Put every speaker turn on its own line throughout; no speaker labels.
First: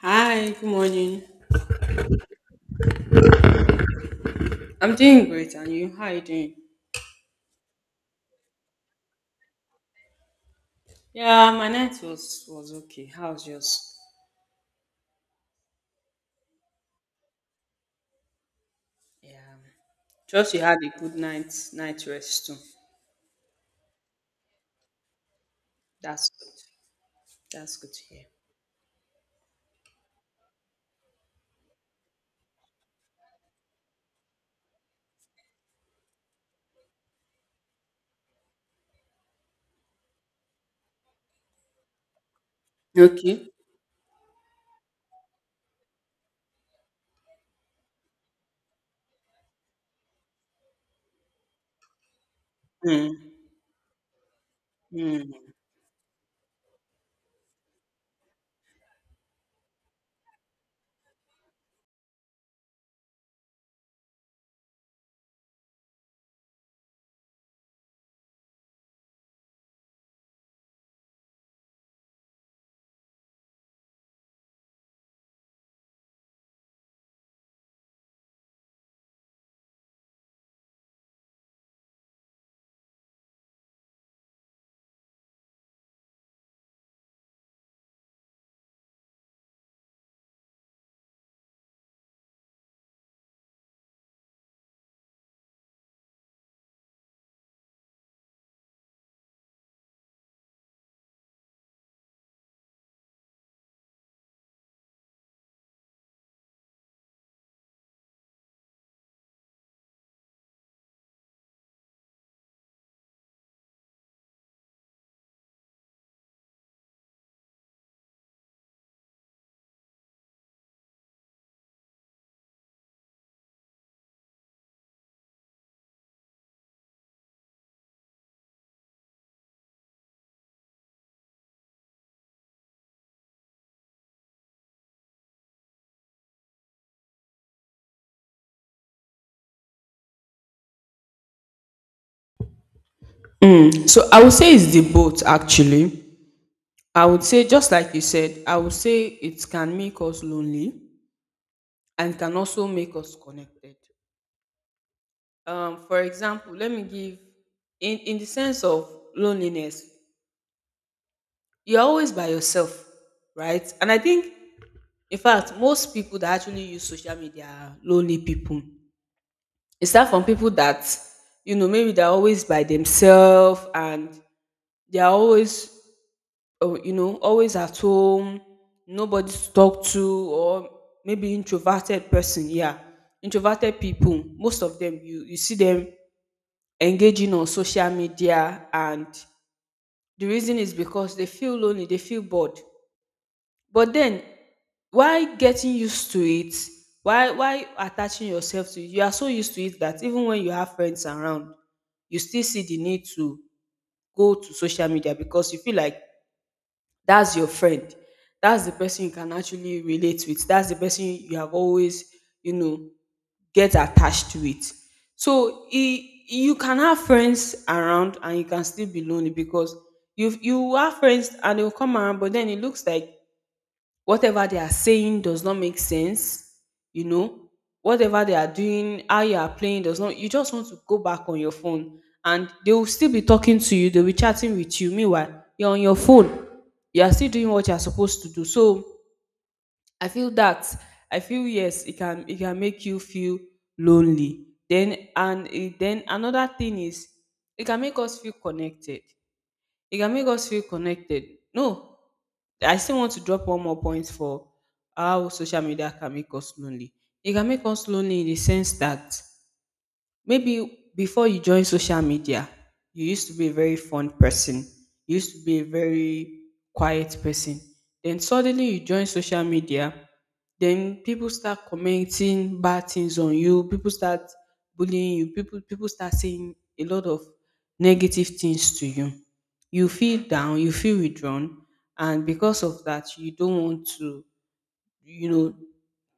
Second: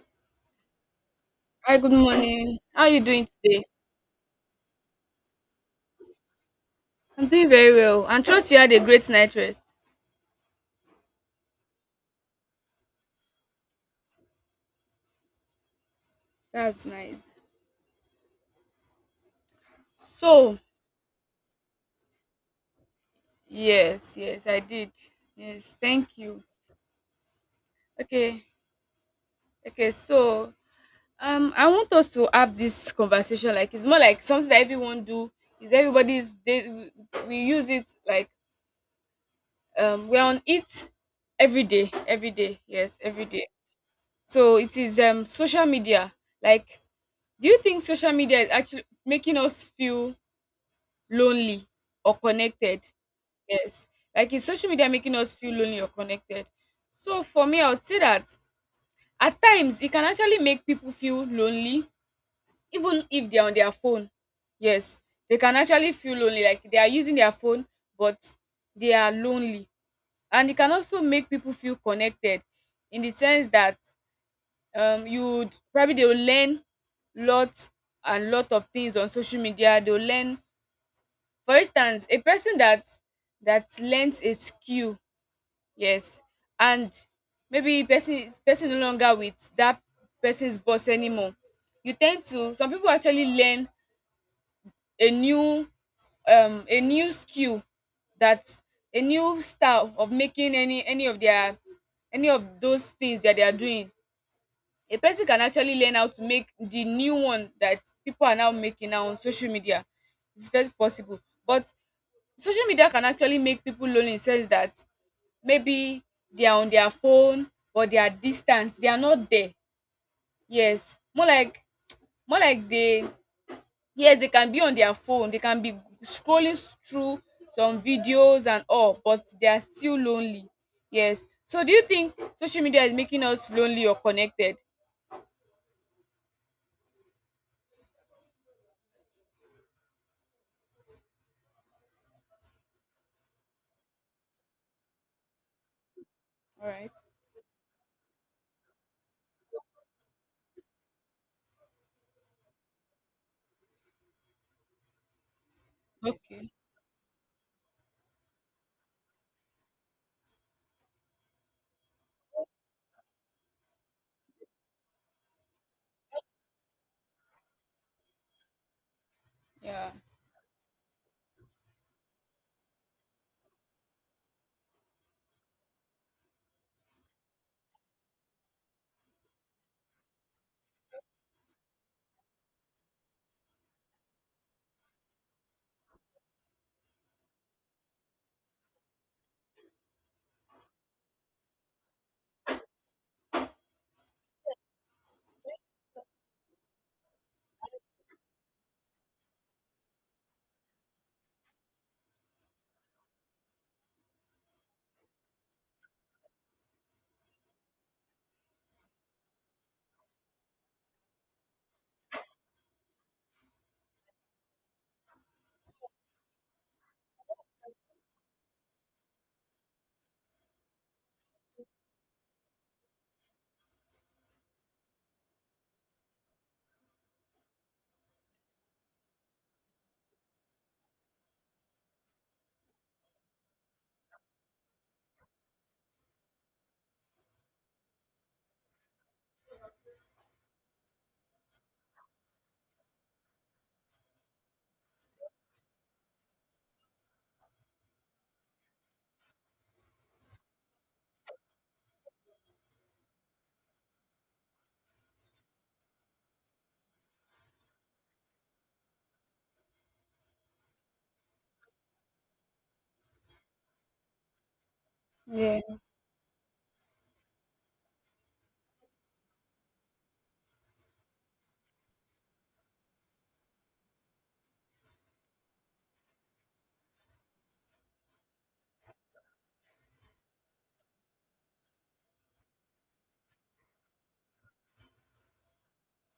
Hi, good morning.
Hi, good morning. How are you doing today?
I'm doing great, and you? How are you doing?
I'm doing very well. And trust you had a great night rest.
Yeah, my night was okay. How's yours?
That's nice.
Yeah, trust
So,
you had a good night rest too.
yes, I did. Yes, thank
That's
you.
good. That's good to hear.
Okay, okay, so I want us to have this conversation. Like it's more like something that everyone do. Is everybody's they We use it like we're on it every day, yes, every day.
Okay.
So it is social media. Like, do you think social media is actually making us feel lonely or connected?
Mm,
Yes. Like is social media making us
mm,
feel lonely or connected? So for me, I would say that at times it can actually make people feel lonely, even if they're on their phone. Yes, they can actually feel lonely, like they are using their phone, but they are lonely. And it can also make people feel connected in the sense that you'd probably they will learn lots and lot of things on social media. They'll learn, for instance, a person that learnt a skill, yes, and maybe person no longer with that person's boss anymore. You tend to, some people actually learn a new a new skill, that a new style of making any of their any of those things that they are doing. A person can actually learn how to make the new one that people are now making now on social media. It's very possible. But social media can actually make people lonely in sense that maybe they are on their phone, or they are distant, they are not there. Yes, more like, more like they yes, they can be on their phone, they can be scrolling through some videos and all, but they are still lonely. Yes, so do you think social media is making us lonely or connected?
Mm. So I would say it's the both actually.
All right.
I would say just like you said, I would say it can make us lonely and can also make us connected. For
Okay.
example, let me give in the sense of loneliness. You're always by yourself, right? And I think, in fact, most people that actually use social media are lonely people.
Yeah.
It's that from people that, maybe they're always by themselves, and they're always, oh, always at home, nobody to talk to, or maybe introverted person. Yeah, introverted people. Most of them, you see them engaging on social media, and the reason is because they feel lonely, they feel bored. But then, why getting used to it? Why attaching yourself to it? You are so used to it that even when you have friends around, you still see the need to go to social media because you feel like that's your friend. That's the person you can actually relate with. That's the person you have always, you know, get attached to it. So e you can have friends around and you can still be lonely because you have friends and they'll come around, but then it looks like whatever they are saying does not make sense. you know Whatever they are doing, how you are playing does not, you just want to go back on your phone, and they will still be talking to you, they'll be chatting with you, meanwhile you're on your phone, you are still doing what you're supposed to do. So i feel that i feel, yes, it can make you feel lonely. Then another thing is it can make us feel connected. It can make us feel connected. No, I still want to drop one more point for how social media can make us lonely. It can make us lonely in the sense that maybe before you joined social media, you used to be a very fun person. You used to be
Yeah.
a very quiet person. Then suddenly you join social media, then people start commenting bad things on you. People start bullying you. People start saying a lot of negative things to you. You feel down, you feel withdrawn, and because of that, you don't want to, you know,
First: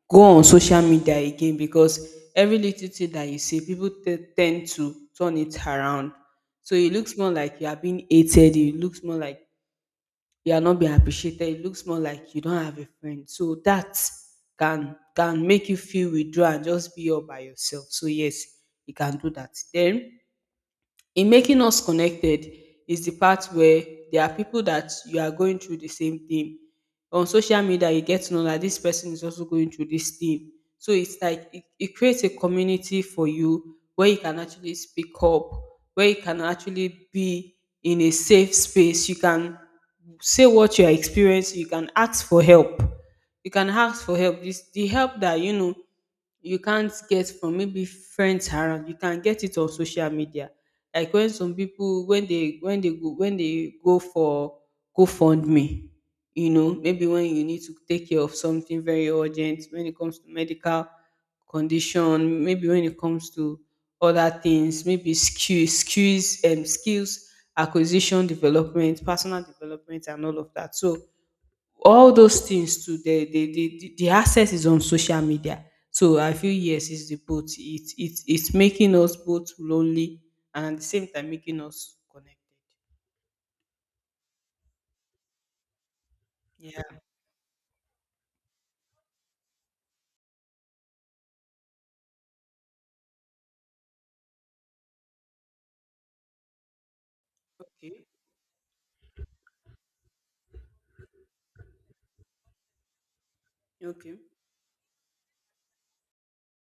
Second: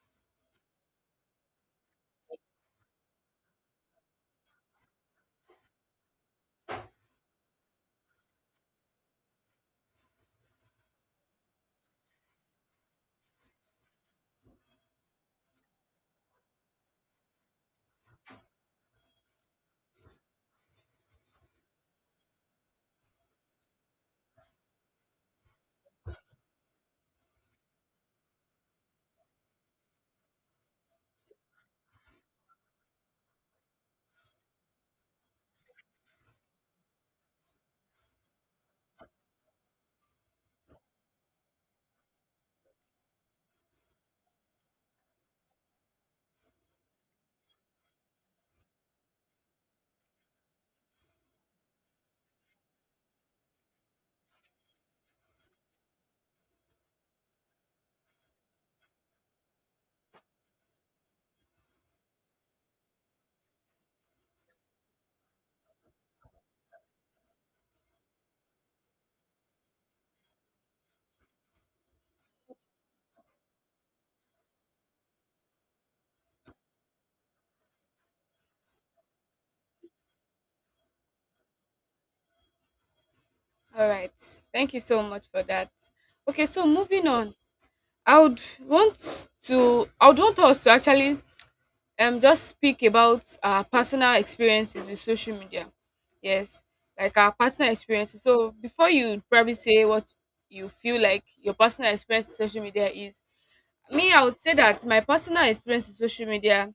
go on social media again, because every little thing that you say, people tend to turn it around. So it looks more like you are being hated. It looks more like you are not being appreciated. It looks more like you don't have a friend. So that can make you feel withdrawn and just be all by yourself. So yes, you can do that. Then, in making us connected is the part where there are people that you are going through the same thing. On social media, you get to know that this person is also going through this thing. So it's like it creates a community for you where you can actually speak up, where you can actually be in a safe space. You can say what you are experiencing, you can ask for help. You can ask for help. This the help that you know you can't get from maybe friends around. You can get it on social media, like when some people when they when they go for GoFundMe. Maybe when you need to take care of something very urgent, when it comes to medical condition, maybe when it comes to other things, maybe skills acquisition, development, personal development, and all of that. So all those things too, the access is on social media. So I feel, yes, it's the both. It's making us both lonely and at the same time making us connected.
All right, thank you so much for that. Okay, so
Yeah.
moving on, I would I would want us to actually just speak about our personal experiences with social media. Yes, like our personal
Okay.
experiences. So before you probably say what you feel like your personal experience with social media is, me
Okay.
I would say that my personal experience with social media,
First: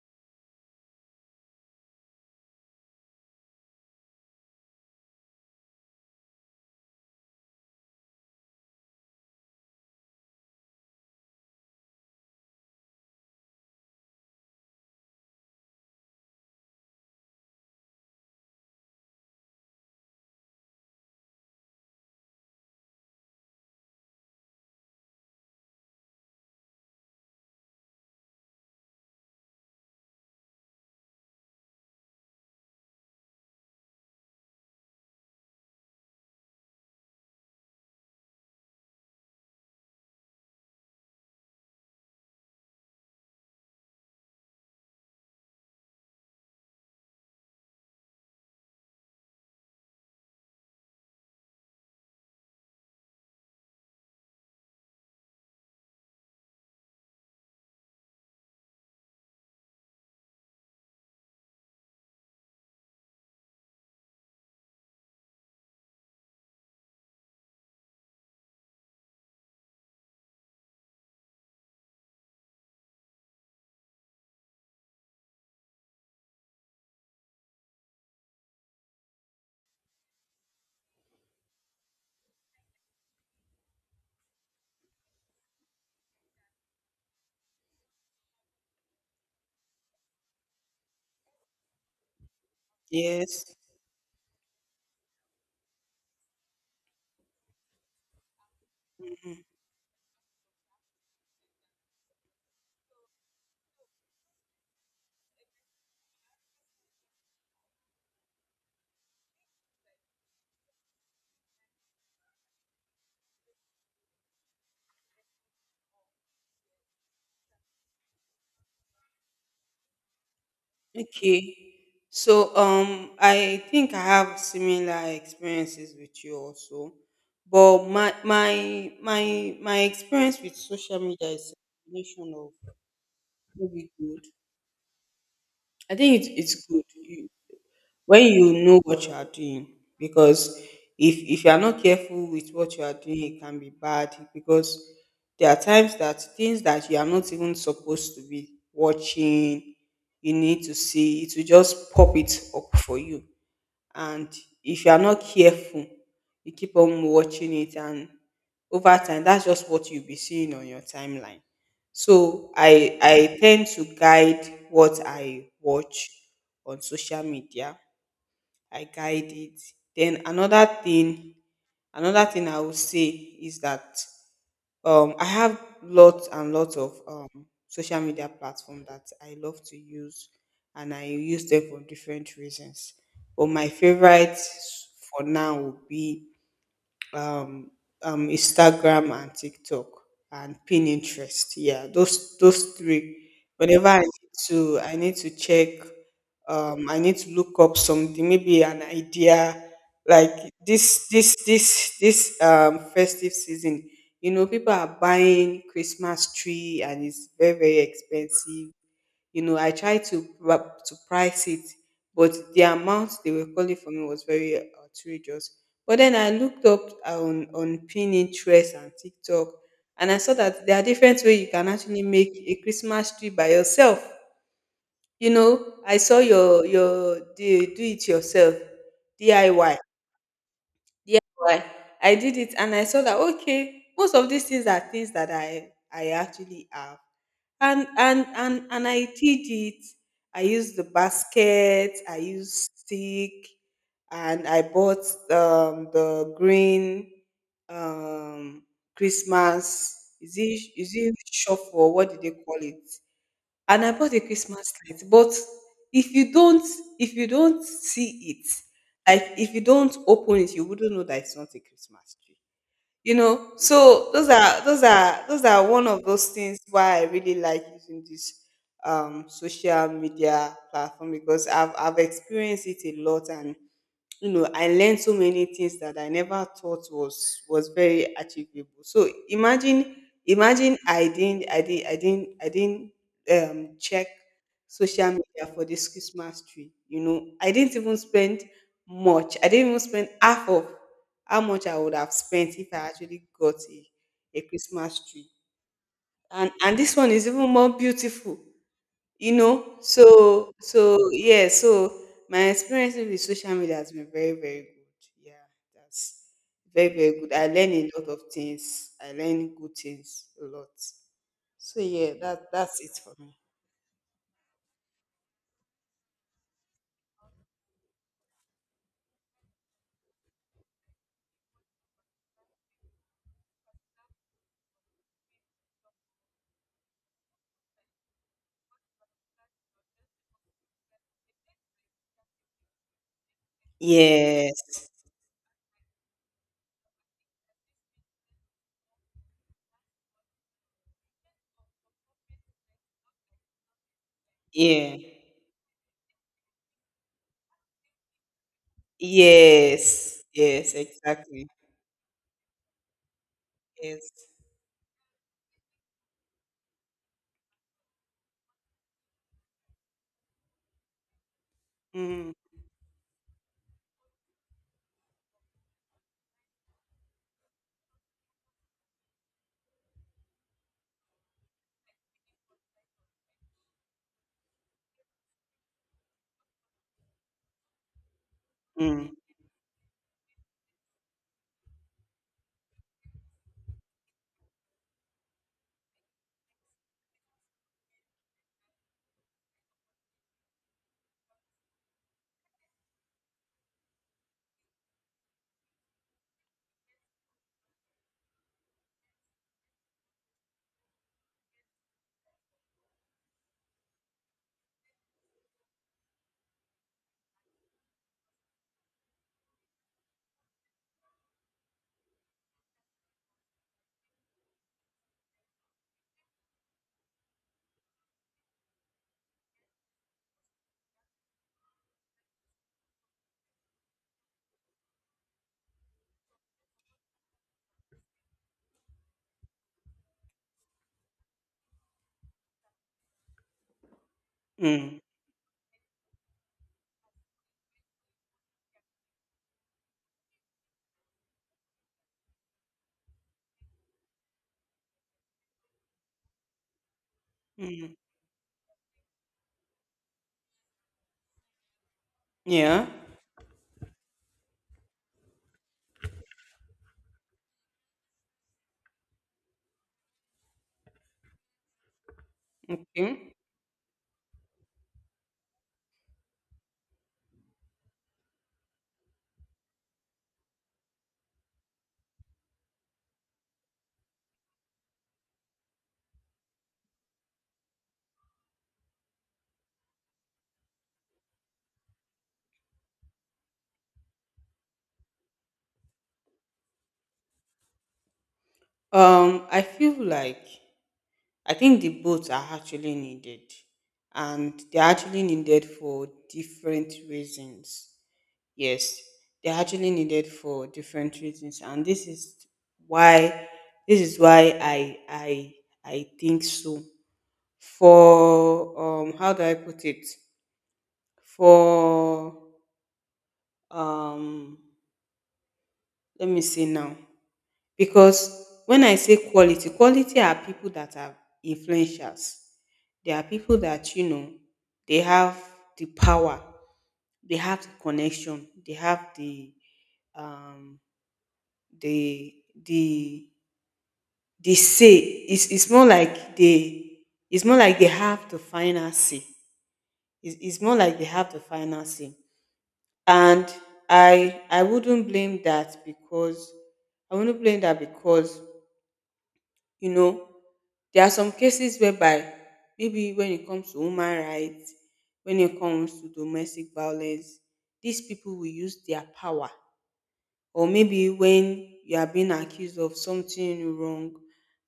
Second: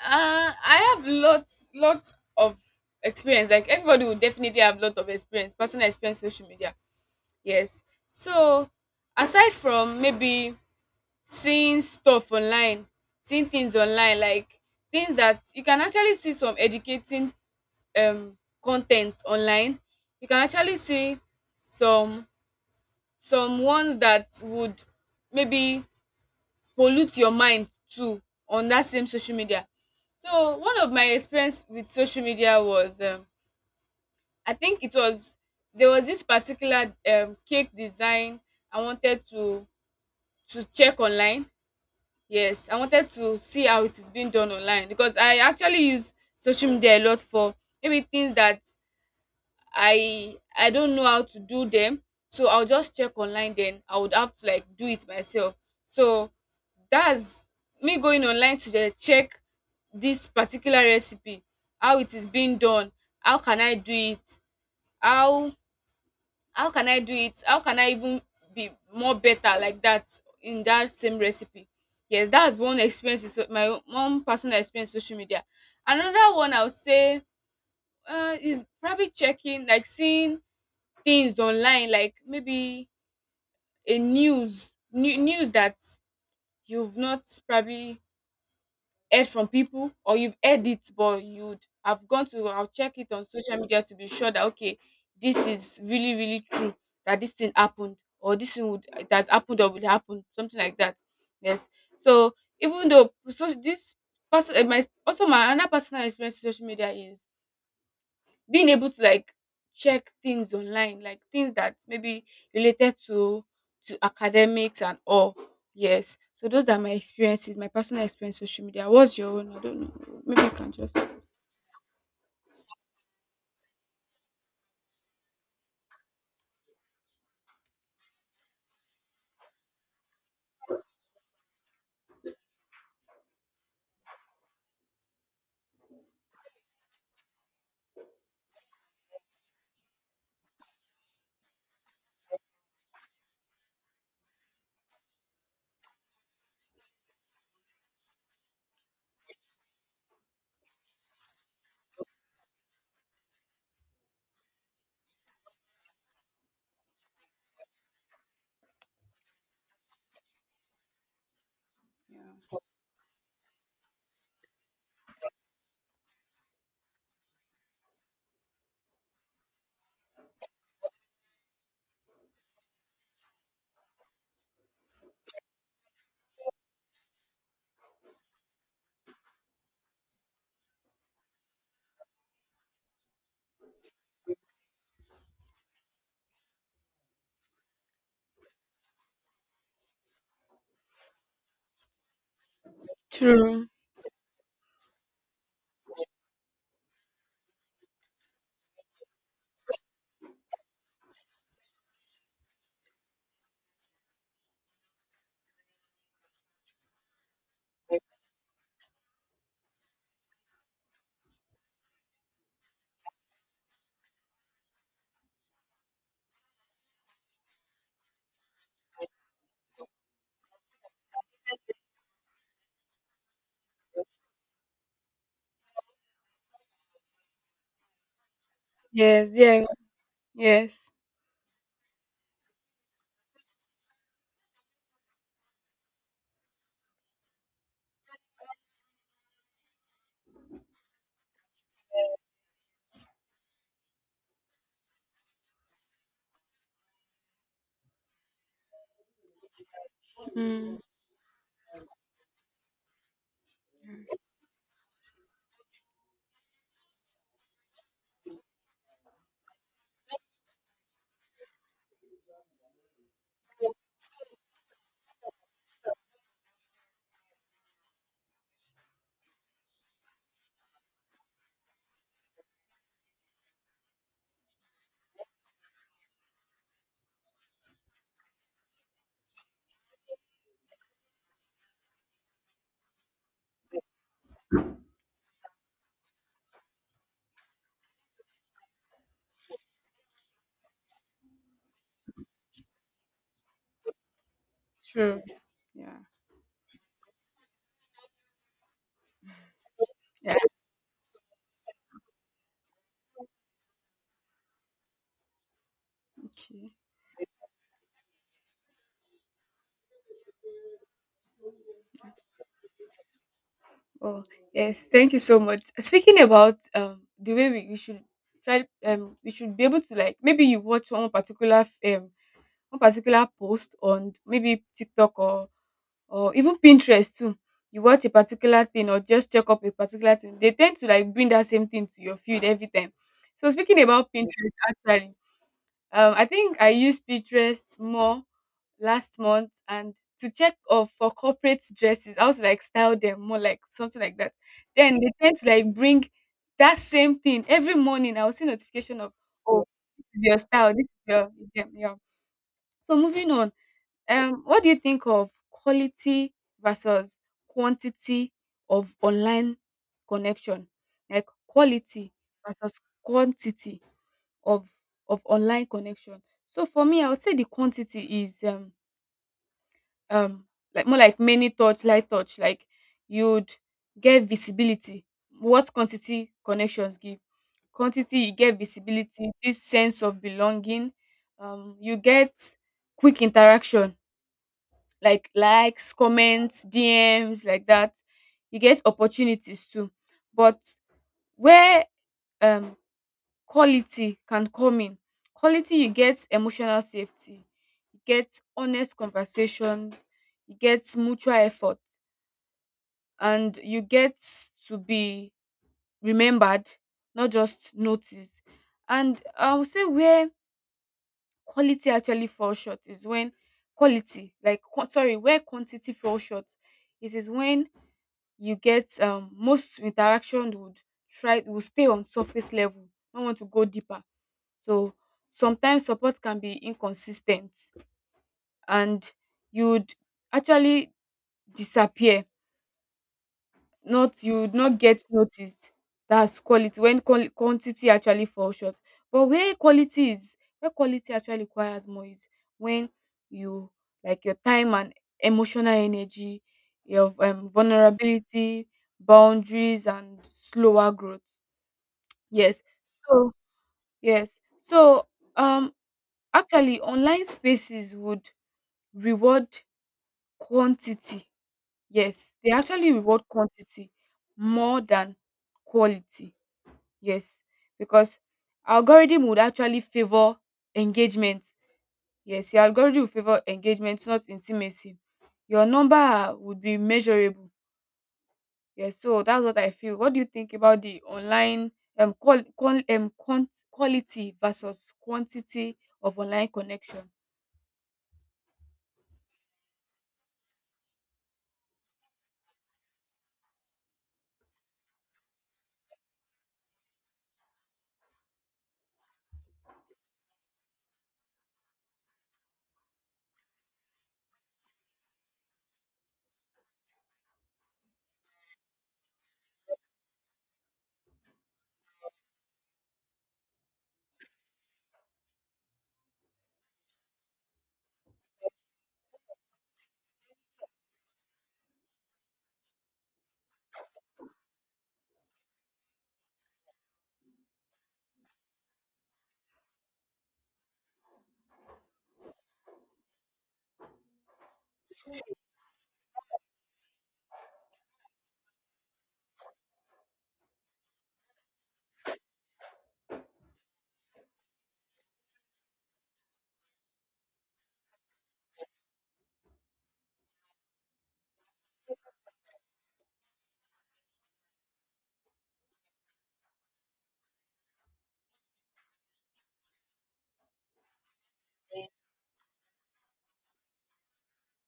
I have lots of experience. Like everybody will definitely have lot of experience, personal experience with social media. Yes. So aside from maybe seeing stuff online, seeing things online, like things that you can actually see, some educating um con ten t online, you can actually see some some ones that would maybe pollute your mind too on that same social media. So one of my experience with social media was, I think it was there was this particular cake design. I wanted to check online. Yes, I wanted to see how it is being done online because I actually use social media a lot for maybe things that I don't know how to do them. So I'll just check online, then I would have to like do it myself. So that's me going online to the check this particular recipe, how it is being done, how can I do it, how how can I do it, how can I even be more better like that in that same recipe. Yes, that's one experience, is my own one personal experience with social media. Another one I would say, is probably checking, like seeing things online like maybe news that you've not probably heard from people, or you've heard it but you'd have gone to, I'll check it on
Yes.
social media to be sure that, okay, this is really really true, that this thing happened or this thing would, that's happened or would happen, something like that. Yes. So, even though so this person my also my another personal experience with social media is being able to like check things online, like things that maybe related to academics and all. Yes, so those are my experiences, my personal experience with social media. What's your own? I don't know, maybe you can just.
Okay. So I think I have similar experiences with you also. But my experience with social media is a combination of maybe good. I think it's good. You, when you know what you are doing, because if you are not careful with what you are doing, it can be bad, because there are times that things that you are not even supposed to be watching, you need to see, it will just pop it up for you. And if you are not careful, you keep on watching it, and over time that's just what you'll be seeing on your timeline. So I tend to guide what I watch on social media. I guide it. Then another thing I would say is that, I have lots and lots of social media platform that I love to use, and I use them for different reasons. But my favorite for now would be um, Instagram and TikTok and Pinterest. Yeah, those three.
True.
Whenever I need to check. I need to look up something, maybe an idea. Like this festive season. People are buying Christmas tree, and it's very, very expensive. I tried to price it, but the amount they were calling for me was very outrageous. But then I looked up on Pinterest and TikTok, and I saw that there are different ways you can actually make a Christmas tree by yourself. I saw your the do it yourself,
Yes. Yeah.
DIY.
Yes.
I Y. I did it and I saw that okay, most of these things are things that I actually have. And I did it. I used the basket, I used stick, and I bought, the green, um, Christmas. Is it,
Mm,
is it shuffle? What did they call it? And I bought a Christmas light. But if you don't if you don't see it, like if you don't open it, you wouldn't know that it's not a Christmas tree. So those are one of those things why I really like using this social media platform, because I've experienced it a lot. And I learned so many things that I never thought was very achievable. So imagine I didn't check social media for this Christmas tree. I didn't even spend much. I didn't even spend half of how much I would have spent if I actually got a Christmas
true.
tree.
Yeah.
And this one is even more beautiful. So yeah, so my experience with social media has been very, very good. Yeah. That's very, very good. I learn a lot of things. I learn good things a lot. So yeah, that's it for me.
Oh, yes, thank you so much. Speaking about the way we should try, we should be able to, like, maybe you watch one particular one particular post on maybe TikTok, or even Pinterest too. You watch a particular thing, or just check up a particular thing, they tend to like bring that same thing to your feed every time. So speaking about Pinterest,
Yes.
actually, I think I used Pinterest more last month and to check of for corporate dresses. I was like style them more like something like that.
Yeah.
Then they tend to like bring that same thing every morning. I will see notification of, oh,
Yes,
this is your
yes,
style, this is your,
exactly.
yeah, yeah. So moving on,
Yes.
what do you think of quality versus quantity of online connection? Like quality
Mm.
versus quantity of online connection. So for me, I would say the quantity is um like more like many touch, light touch. Like you'd get visibility. What quantity connections give? Quantity, you get
Mm.
visibility, this sense of belonging. You get quick interaction like likes, comments, DMs, like that. You get opportunities too. But where um quality can come in, quality you get emotional safety, you get honest conversations, you get mutual effort, and you get to be remembered, not just noticed. And I would say where quality actually falls short is when quality, like sorry, where quantity falls short, it is when you get, most interaction would try will stay on surface level, not want to go deeper. So sometimes support can be inconsistent, and you'd actually disappear, not, you would not
Mm.
get noticed. That's quality, when quantity actually falls short. But where quality is, where quality actually requires more, is when you, like your time and emotional energy, your
Mm.
vulnerability, boundaries, and slower growth. Yes.
Yeah.
So yes. So um, actually, online spaces would reward quantity. Yes, they actually reward
Okay.
quantity more than quality. Yes, because algorithm would actually favor engagement. Yes, your algorithm will favor engagement, not intimacy. Your number would be measurable. Yes, so that's what I feel. What do you think about the online quality versus quantity of online connection?
I feel like, I think the both are actually needed, and they're actually needed for different reasons. Yes, they're actually needed for different reasons, and why this is why I think so. For, how do I put it? For, um, let me see now. Because when I say quality, quality are people that are influencers. They are people that, they have the power, they have the connection, they have um the the the say. It's more like they have the final say. It's more like they have the final say. And I wouldn't blame that because I wouldn't blame that because, You know, there are some cases whereby maybe when it comes to human rights, when it comes to domestic violence, these people will use their power. Or maybe when you are being accused of something wrong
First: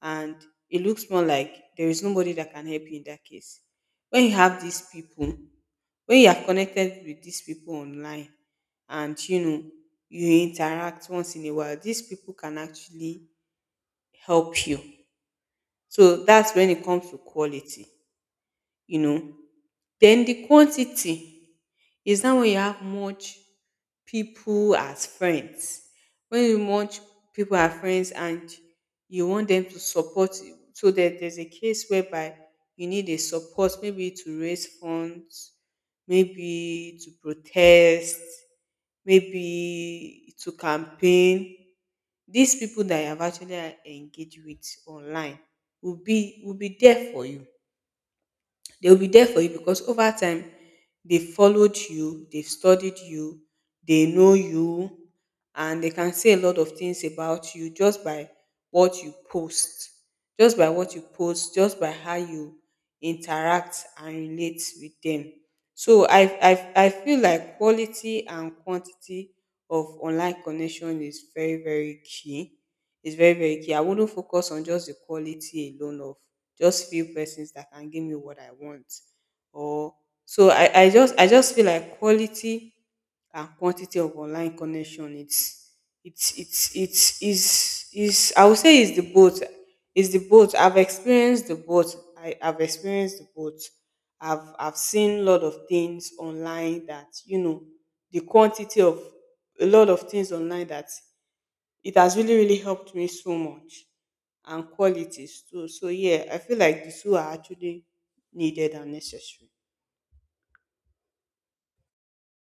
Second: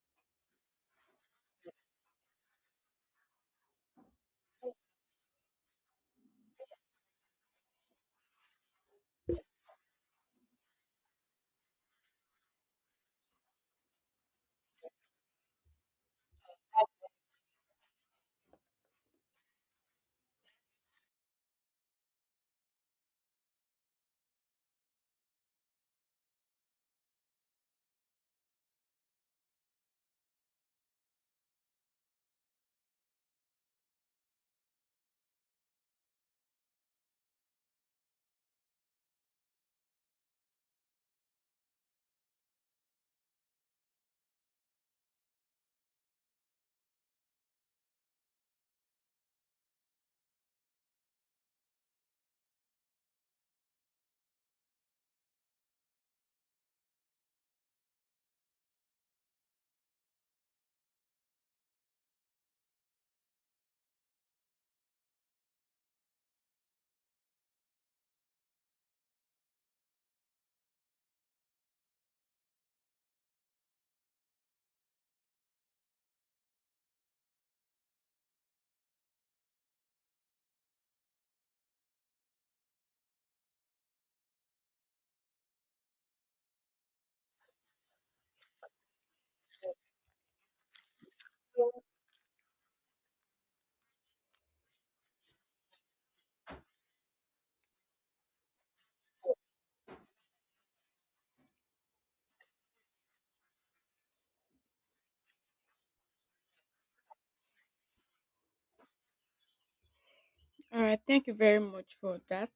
and it looks more like there is nobody that can help you in that case. When you have these people, when you are connected with these people online and, you interact once in a while, these people can actually help you. So that's when it comes to quality, you know. Then the quantity is now when you have much people as friends. When you want people as friends and you want them to support you, so that there's a case whereby you need a support, maybe to raise funds, maybe to protest, maybe to campaign. These people that you have actually engaged with online will be there for you. They'll be there for you because over time they followed you, they've studied you, they know you, and they can say a lot of things about you just by what you post, just by what you post, just by how you interact and relate with them. So I feel like quality and quantity of online connection is very very key. It's very very key. I wouldn't focus on just the quality alone of just few persons that can give me what I want. Or so I just feel like quality and quantity of online connection it's is I would say is the both. It's the both. I've experienced the both. I've experienced the both. I've seen a lot of things online that the quantity of a lot of things online that it has really, really helped me so much and qualities too. So yeah, I feel like the two are actually needed and necessary.
All right, thank you very much for that.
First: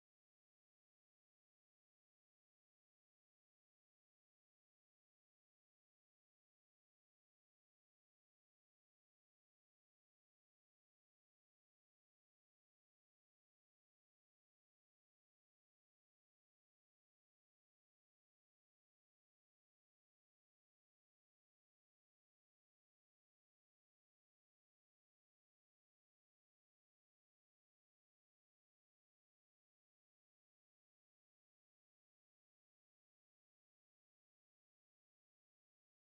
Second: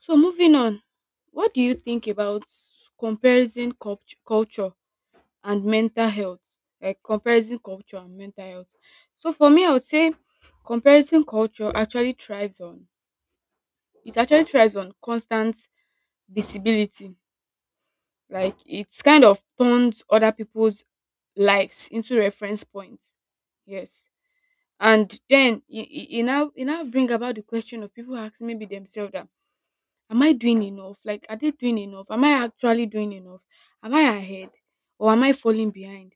So moving on, what do you think about comparison culture and mental health? Like comparison culture and mental health. So for me, I would say comparison culture actually thrives on, it actually thrives on constant visibility. Like it's kind of turns other people's lives into reference points. Yes. And then it now bring about the question of people asking maybe themselves that, am I doing enough? Like, are they doing enough? Am I actually doing enough? Am I ahead or am I falling behind?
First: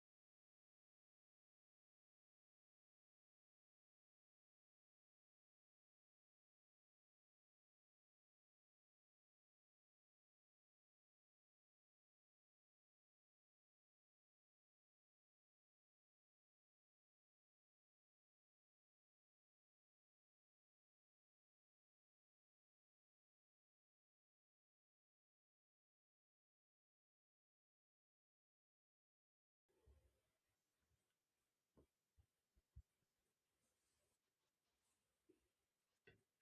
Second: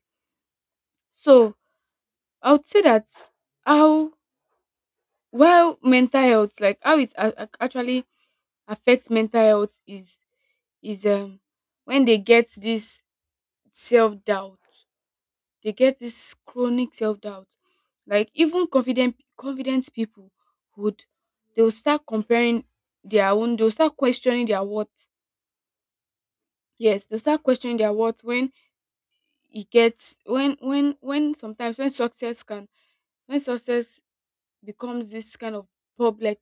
So, I would say that how well mental health, like how it actually affects mental health, is when they get this self doubt, they get this chronic self doubt. Like even confident people would, they will start comparing their own, they will start questioning their worth. Yes, they start questioning their worth when, it gets when sometimes when success can, when success becomes this kind of public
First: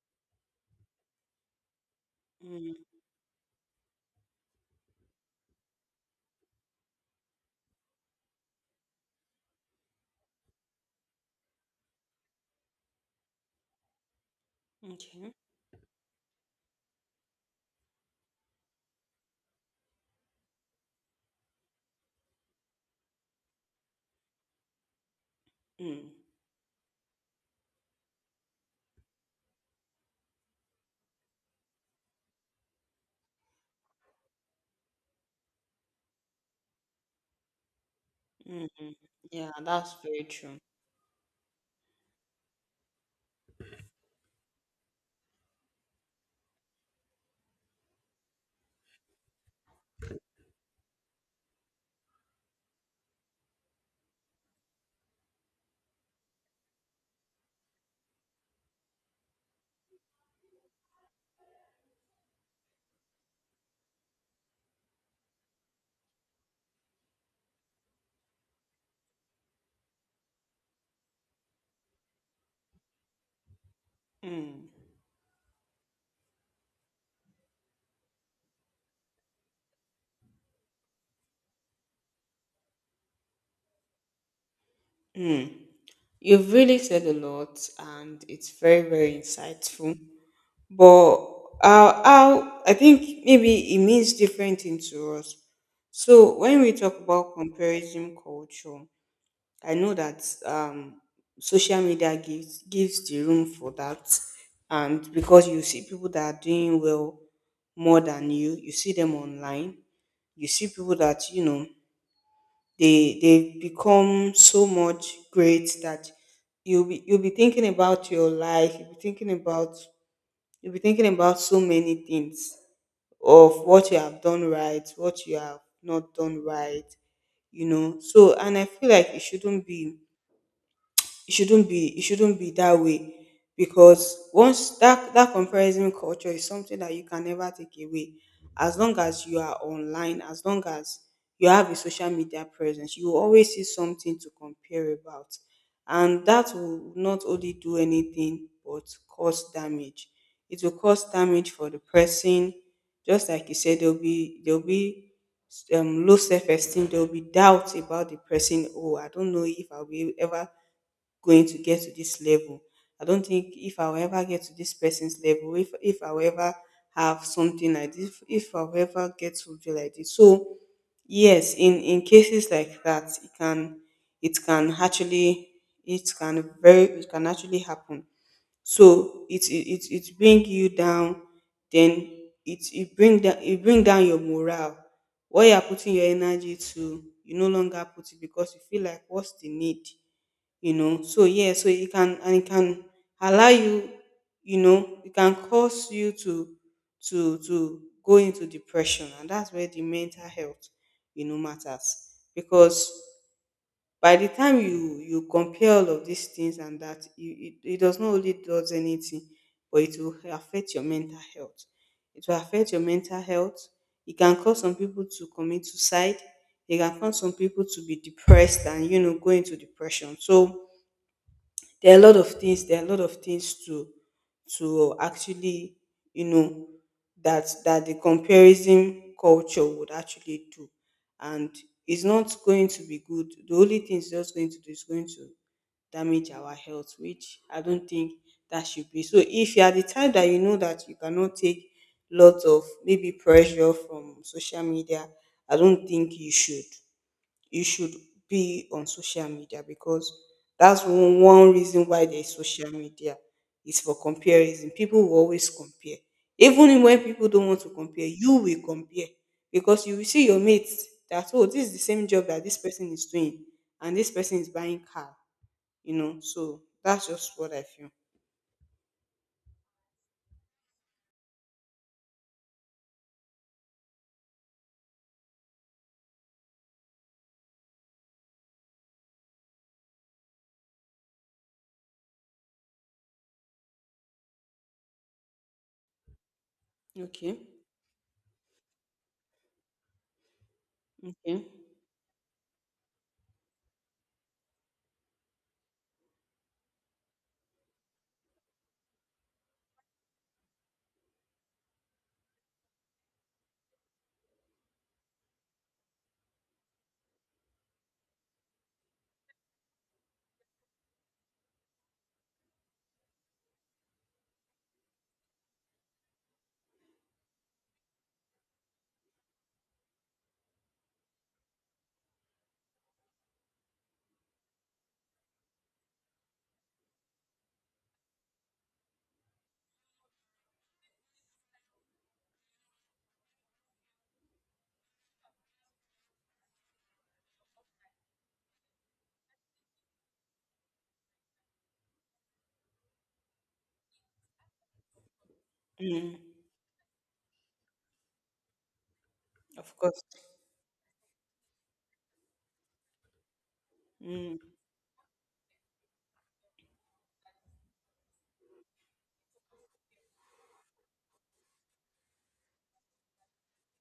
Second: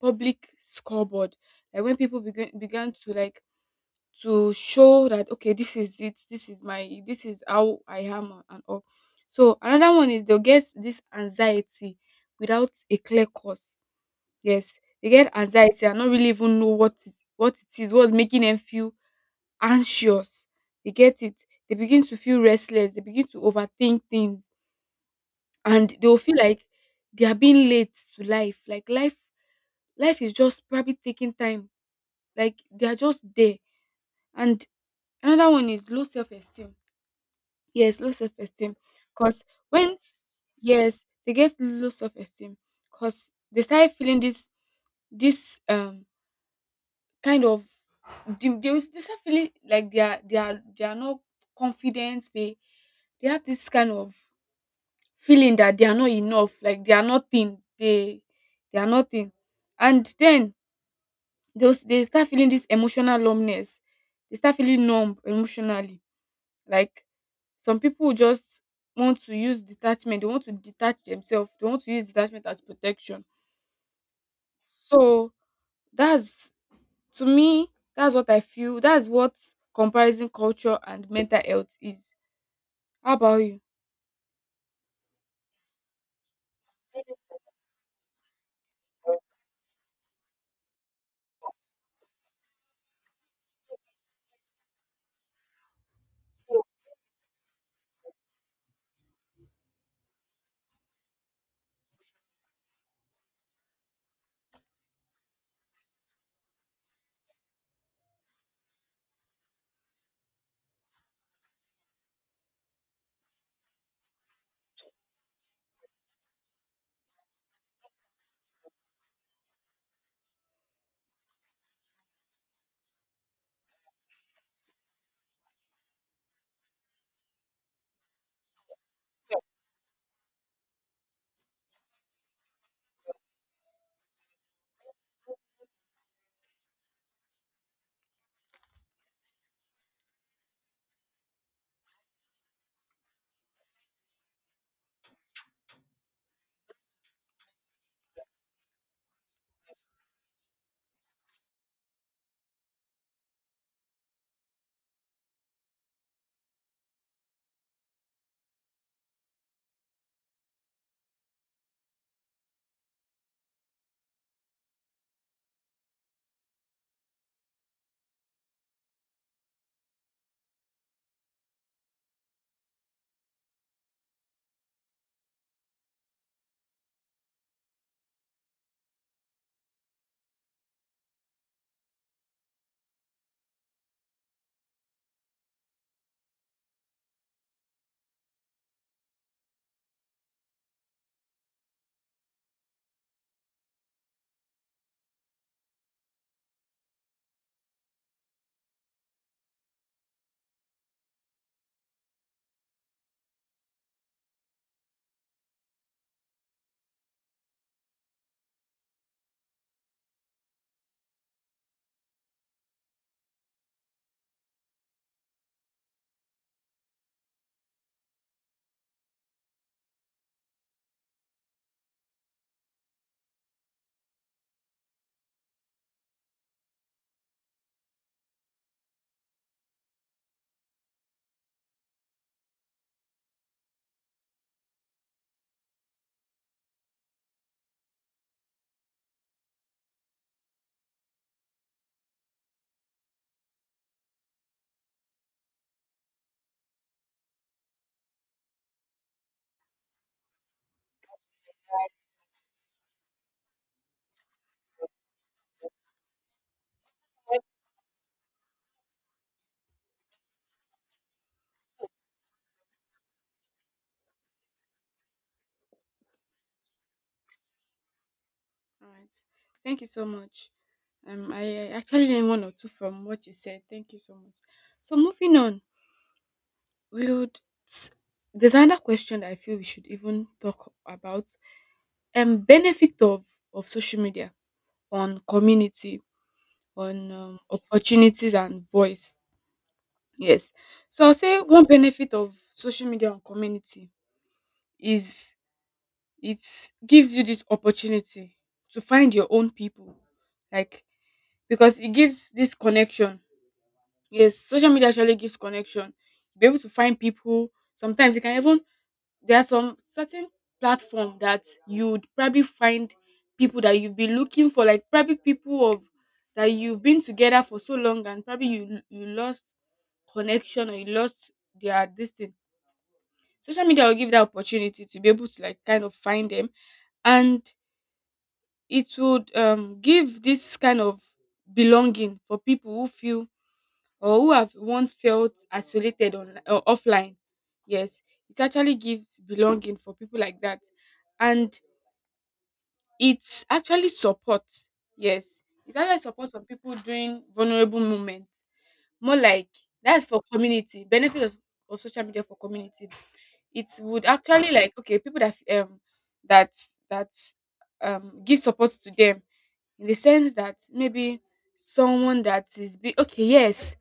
public scoreboard, like when people begin
Mm,
began to like to show that, okay, this is it, this is my, this is how I am and all. So another one is, they'll get this anxiety without a clear cause. Yes, they get
okay.
anxiety and not really even know what what it is, what's making them feel anxious. They get it? They begin to feel restless. They begin to overthink things, and they
Mm,
will feel like they are being late to life. Like life, life is just probably taking time. Like they are just there. And another one is low self esteem. Yes, low self
mm,
esteem.
mm.
Cause
Yeah, that's
when,
very true.
yes, they get low self esteem, cause they start feeling this, this kind of, they will they start feeling like they are, they are not confident. They have this kind of feeling that they are not enough, like they are nothing, they are nothing. And then they start feeling this emotional numbness. They start feeling numb emotionally, like, some people just want to use detachment, they want to detach themselves, they want to use detachment as protection.
Mm,
So that's, to me, that's what I feel. That's what comparison culture and mental health is. How about you?
mm. You've really said a lot, and it's very, very insightful. But how I think maybe it means different things to us. So when we talk about comparison culture, I know that social media gives the room for that, and because you see people that are doing well more than you, you see them online. You see people that you know they become so much great that you'll be thinking about your life. You'll be thinking about you'll be thinking about so many things of what you have done right, what you have not done right. You know, so and I feel like it shouldn't be it shouldn't be it shouldn't be that way because once that comparison culture is something that you can never take away. As long as you are online, as long as you have a social media presence, you will always see something to compare about, and that will not only do anything but cause damage. It will cause damage for the person. Just like you said, there'll be low self-esteem. There will be doubt about the person. Oh, I don't know if I'll be ever going to get to this level. I don't think if I'll ever get to this person's level, if I'll ever have something like this, if I'll ever get something like this. So yes, in cases like that, it can actually it can actually happen. So it bring you down, then it it bring down your morale. What you are putting your energy to, you no longer put it because you feel like what's the need, you know. So yeah, so it can allow you, you know, it can cause you to to go into depression, and that's where the mental health, you know, matters. Because by the time you you compare all of these things and that you, it does not only does anything but it will affect your mental health. It will affect your mental health. It can cause some people to commit suicide. It can cause some people to be depressed and you know go into depression. So there are a lot of things. There are a lot of things to actually, you know, that that the comparison culture would actually do, and it's not going to be good. The only thing it's just going to do is going to damage our health, which I don't think that should be. So if you are the type that you know that you cannot take lots of maybe pressure from social media, I don't think you should be on social media because that's one, one reason why there's social media is for comparison. People will always compare. Even when people don't want to compare, you will compare because you will see your mates that, oh, this is the same job that this person is doing and this person is buying car, you know. So that's just what I feel.
All right. Thank you so much. I actually learned one or two from what you said. Thank you so much. So moving on, we would. s- There's another question that I feel we should even talk about. Benefit of social media on community, on
Okay.
opportunities and voice. Yes. So I'll say
Okay.
one benefit of social media on community is it gives you this opportunity to find your own people, like because it gives this connection. Yes, social media actually gives connection, be able to find people. Sometimes you can even, there are some certain platform that you'd probably find people that you've been looking for, like probably people of that you've been together for so long and probably you lost connection or you lost their this thing. Social media will give that opportunity to be able to like kind of find them. And it would give this kind of belonging for people who feel or who have once felt isolated on or offline. Yes, it actually gives belonging for people like that. And it's actually support. Yes, it actually
Mm,
support some people during vulnerable moments, more like
of course.
that's for community, benefit of social media for community. It would
Mm,
actually like okay, people that that that give support to them, in the sense that maybe someone that is be okay. Yes,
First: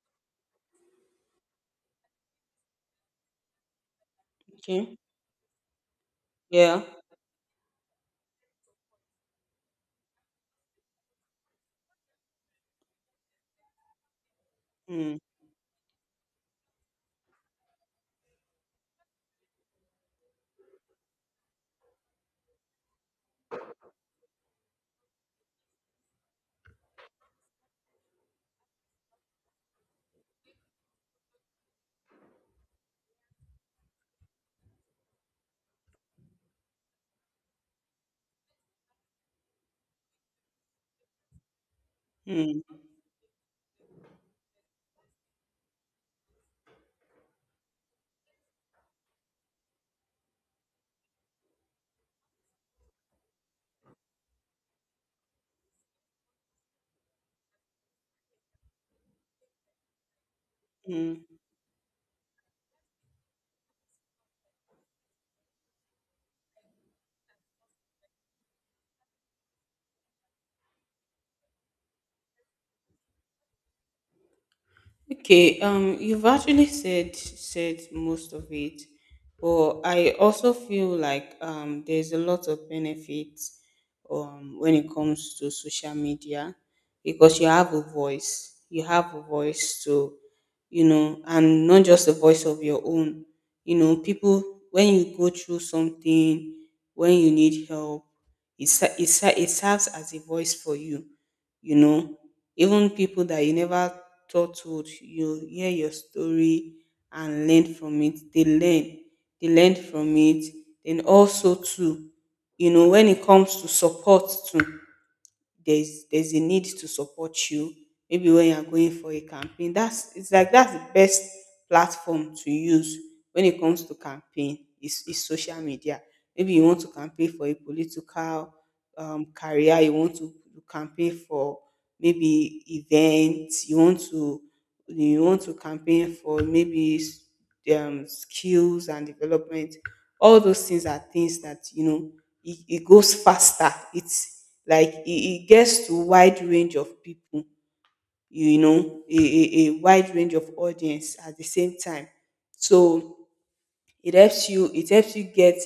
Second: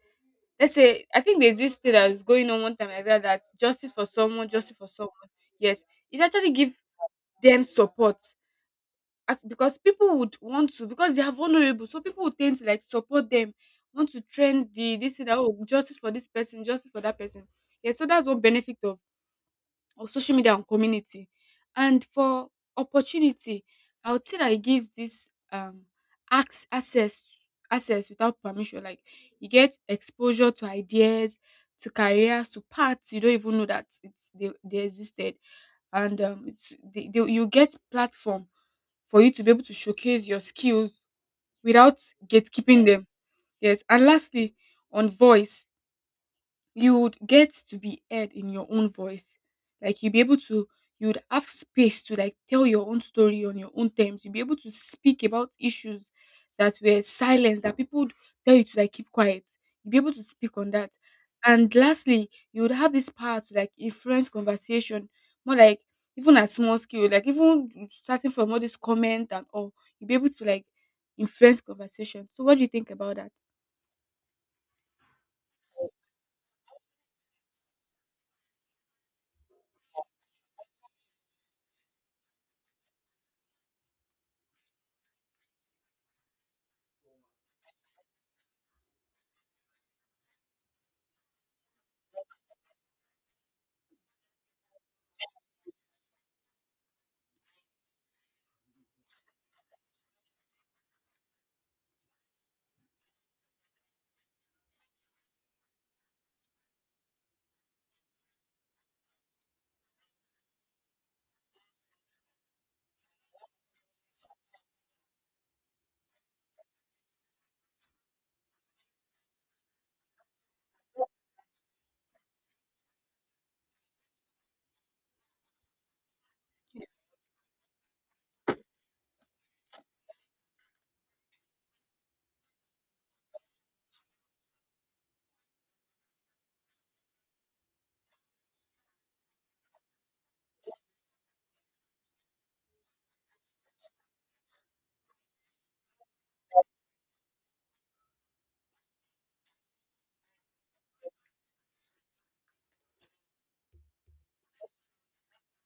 let's say I think there's this thing that was going on one time like that, that justice for someone, justice for
okay.
someone. Yes, it actually give
Yeah.
them support. Because people would want to, because they are vulnerable, so people would tend to like support them, want to trend the this
Mm,
thing that oh, justice for this person, justice for that person. Yeah, so that's one benefit of social media and community. And for opportunity, I would say that it gives this access, access without permission. Like you get exposure to ideas, to careers, to paths you don't even know that it's they existed, and it's, you get platform for you to be able to showcase your skills without
mm,
gatekeeping them. Yes, and lastly, on voice, you would get to be heard in your own voice. Like you'd be able to, you would have space to like tell your own story on your own terms. You'd be able to speak about issues that were silenced, that people would tell you to like keep quiet. You'd be able to speak on that.
mm.
And lastly, you would have this power to like influence conversation, more like even at small scale, like even starting from all this comment and all, you'd be able to like influence conversation. So what do you think about that?
Okay, you've actually said most of it, but I also feel like there's a lot of benefits when it comes to social media because you have a voice. You have a voice to, you know, and not just a voice of your own. You know, people, when you go through something, when you need help, it serves as a voice for you, you know. Even people that you never thought would, you hear your story and learn from it. They learn from it. Then also too, you know, when it comes to support too, there's a need to support you. Maybe when you're going for a campaign, that's it's like that's the best platform to use when it comes to campaign is social media. Maybe you want to campaign for a political career. You want to campaign for maybe events. You want to you want to campaign for maybe skills and development. All those things are things that you know it, it goes faster. It's like it gets to wide range of people, you know, a wide range of audience at the same time. So it helps you get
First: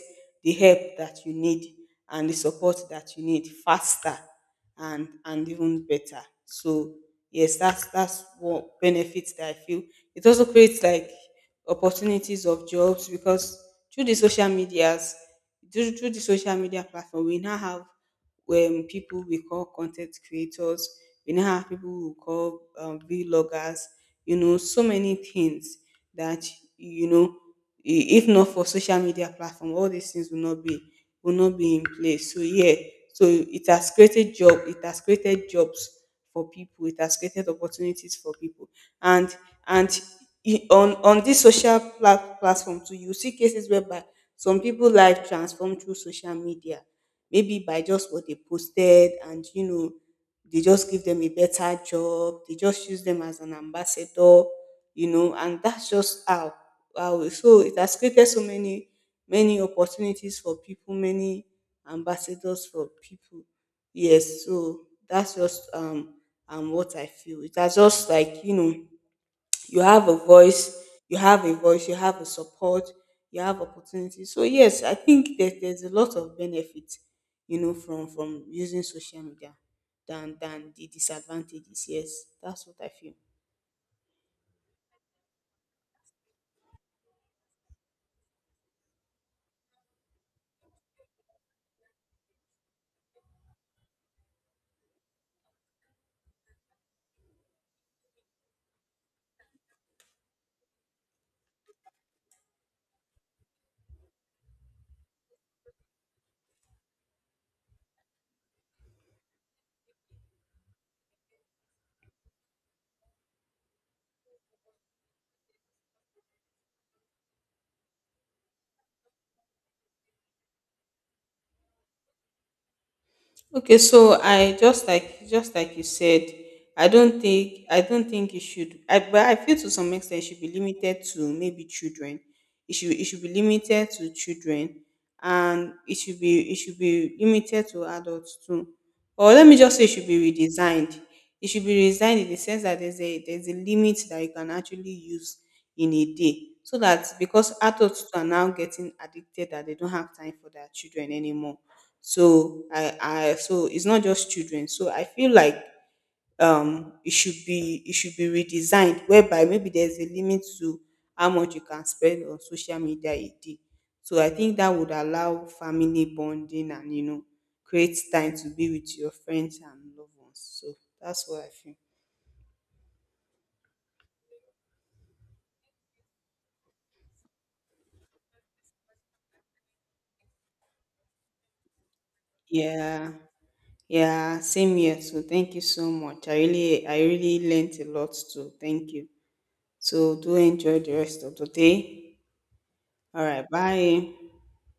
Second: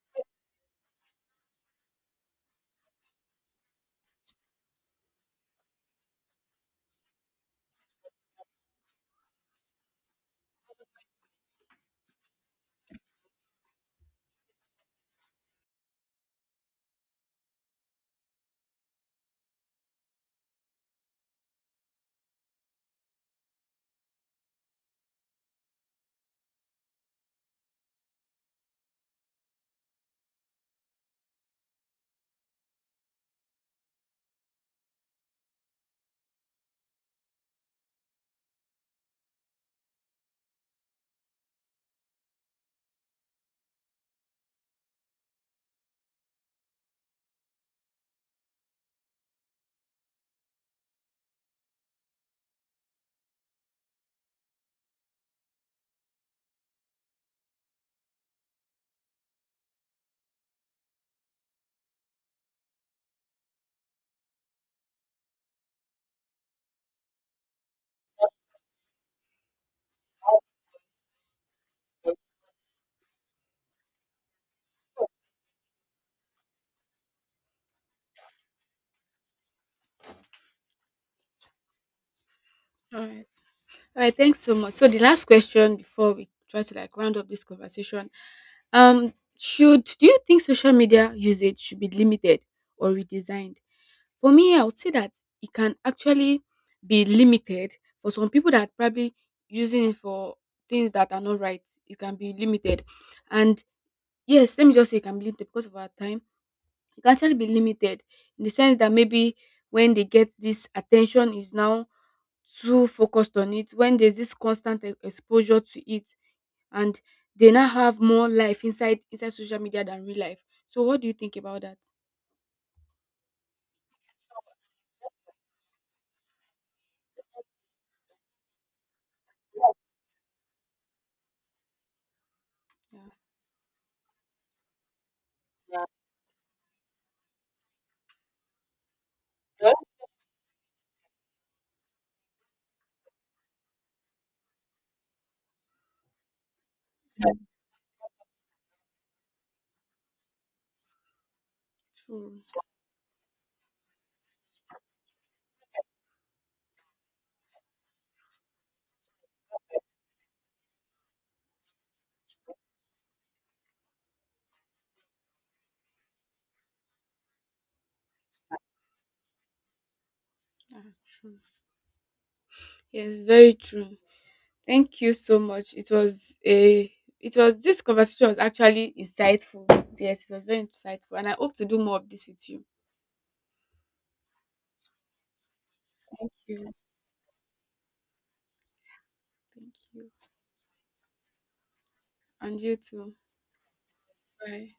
the help that you need and the support that you need faster and even better. So yes, that's one benefit that I feel. It also creates like opportunities of jobs because through the social medias, through the social media platform, we now have people we call content creators. We now have people we call vloggers, you know, so many things that, you know, if not for social media platform, all these things will not be in place. So yeah, so it has created job. It has created jobs for people. It has created opportunities for people. and and on this social platform too, you see cases whereby some people life transform through social media. Maybe by just what they posted, and you know they just give them a better job, they just use them as an ambassador, you know, and that's just how. Wow, so it has created so many many opportunities for people, many ambassadors for people. Yes, so that's just what I feel. It has just, like, you know, you have a voice, you have a voice, you have a support, you have opportunities. So yes, I think that there's a lot of benefits, you know, from using social media than the disadvantages. Yes, that's what I
All
feel.
right. All right, thanks so much. So the last question before we try to like round up this conversation, should do you think social media usage should be limited or redesigned? For me, I would say that it can actually be limited for some people that probably using it for things that are not right. It can be limited, and yes, let me just say it can be limited. Because of our time, it can actually be limited in the sense that maybe when they get this attention is now too focused on it, when there's this constant exposure to it, and they now have more life inside social media than real life. So what do you think about that?
Okay, so I just like you said, I don't think it should. I, but I feel to some extent it should be limited to maybe children. It should it
Yeah,
should be limited to children, and it should be limited to adults too. Or let me just say it should be redesigned. It should be redesigned in the sense that there's a limit that you can actually use in a day, so that because adults are now getting addicted, that they don't have time for their children anymore.
true.
So I so it's not just children, so I feel like it should be redesigned whereby maybe there's a limit to how much you can spend on social media a day. So I think that would allow family bonding and you know create time to be with your friends and loved ones. So
Yeah,
that's
true.
what I feel.
Yes, very true. Thank you so much. It was a It was, this conversation was actually insightful. Yes, it was very insightful and I hope to do more of this with you.
Yeah, yeah, same here. So thank you so much,
Thank
I
you.
really I really learnt a lot too. Thank you.
Thank you.
So do enjoy the rest of the day.
And you too.
All right, bye.
Bye.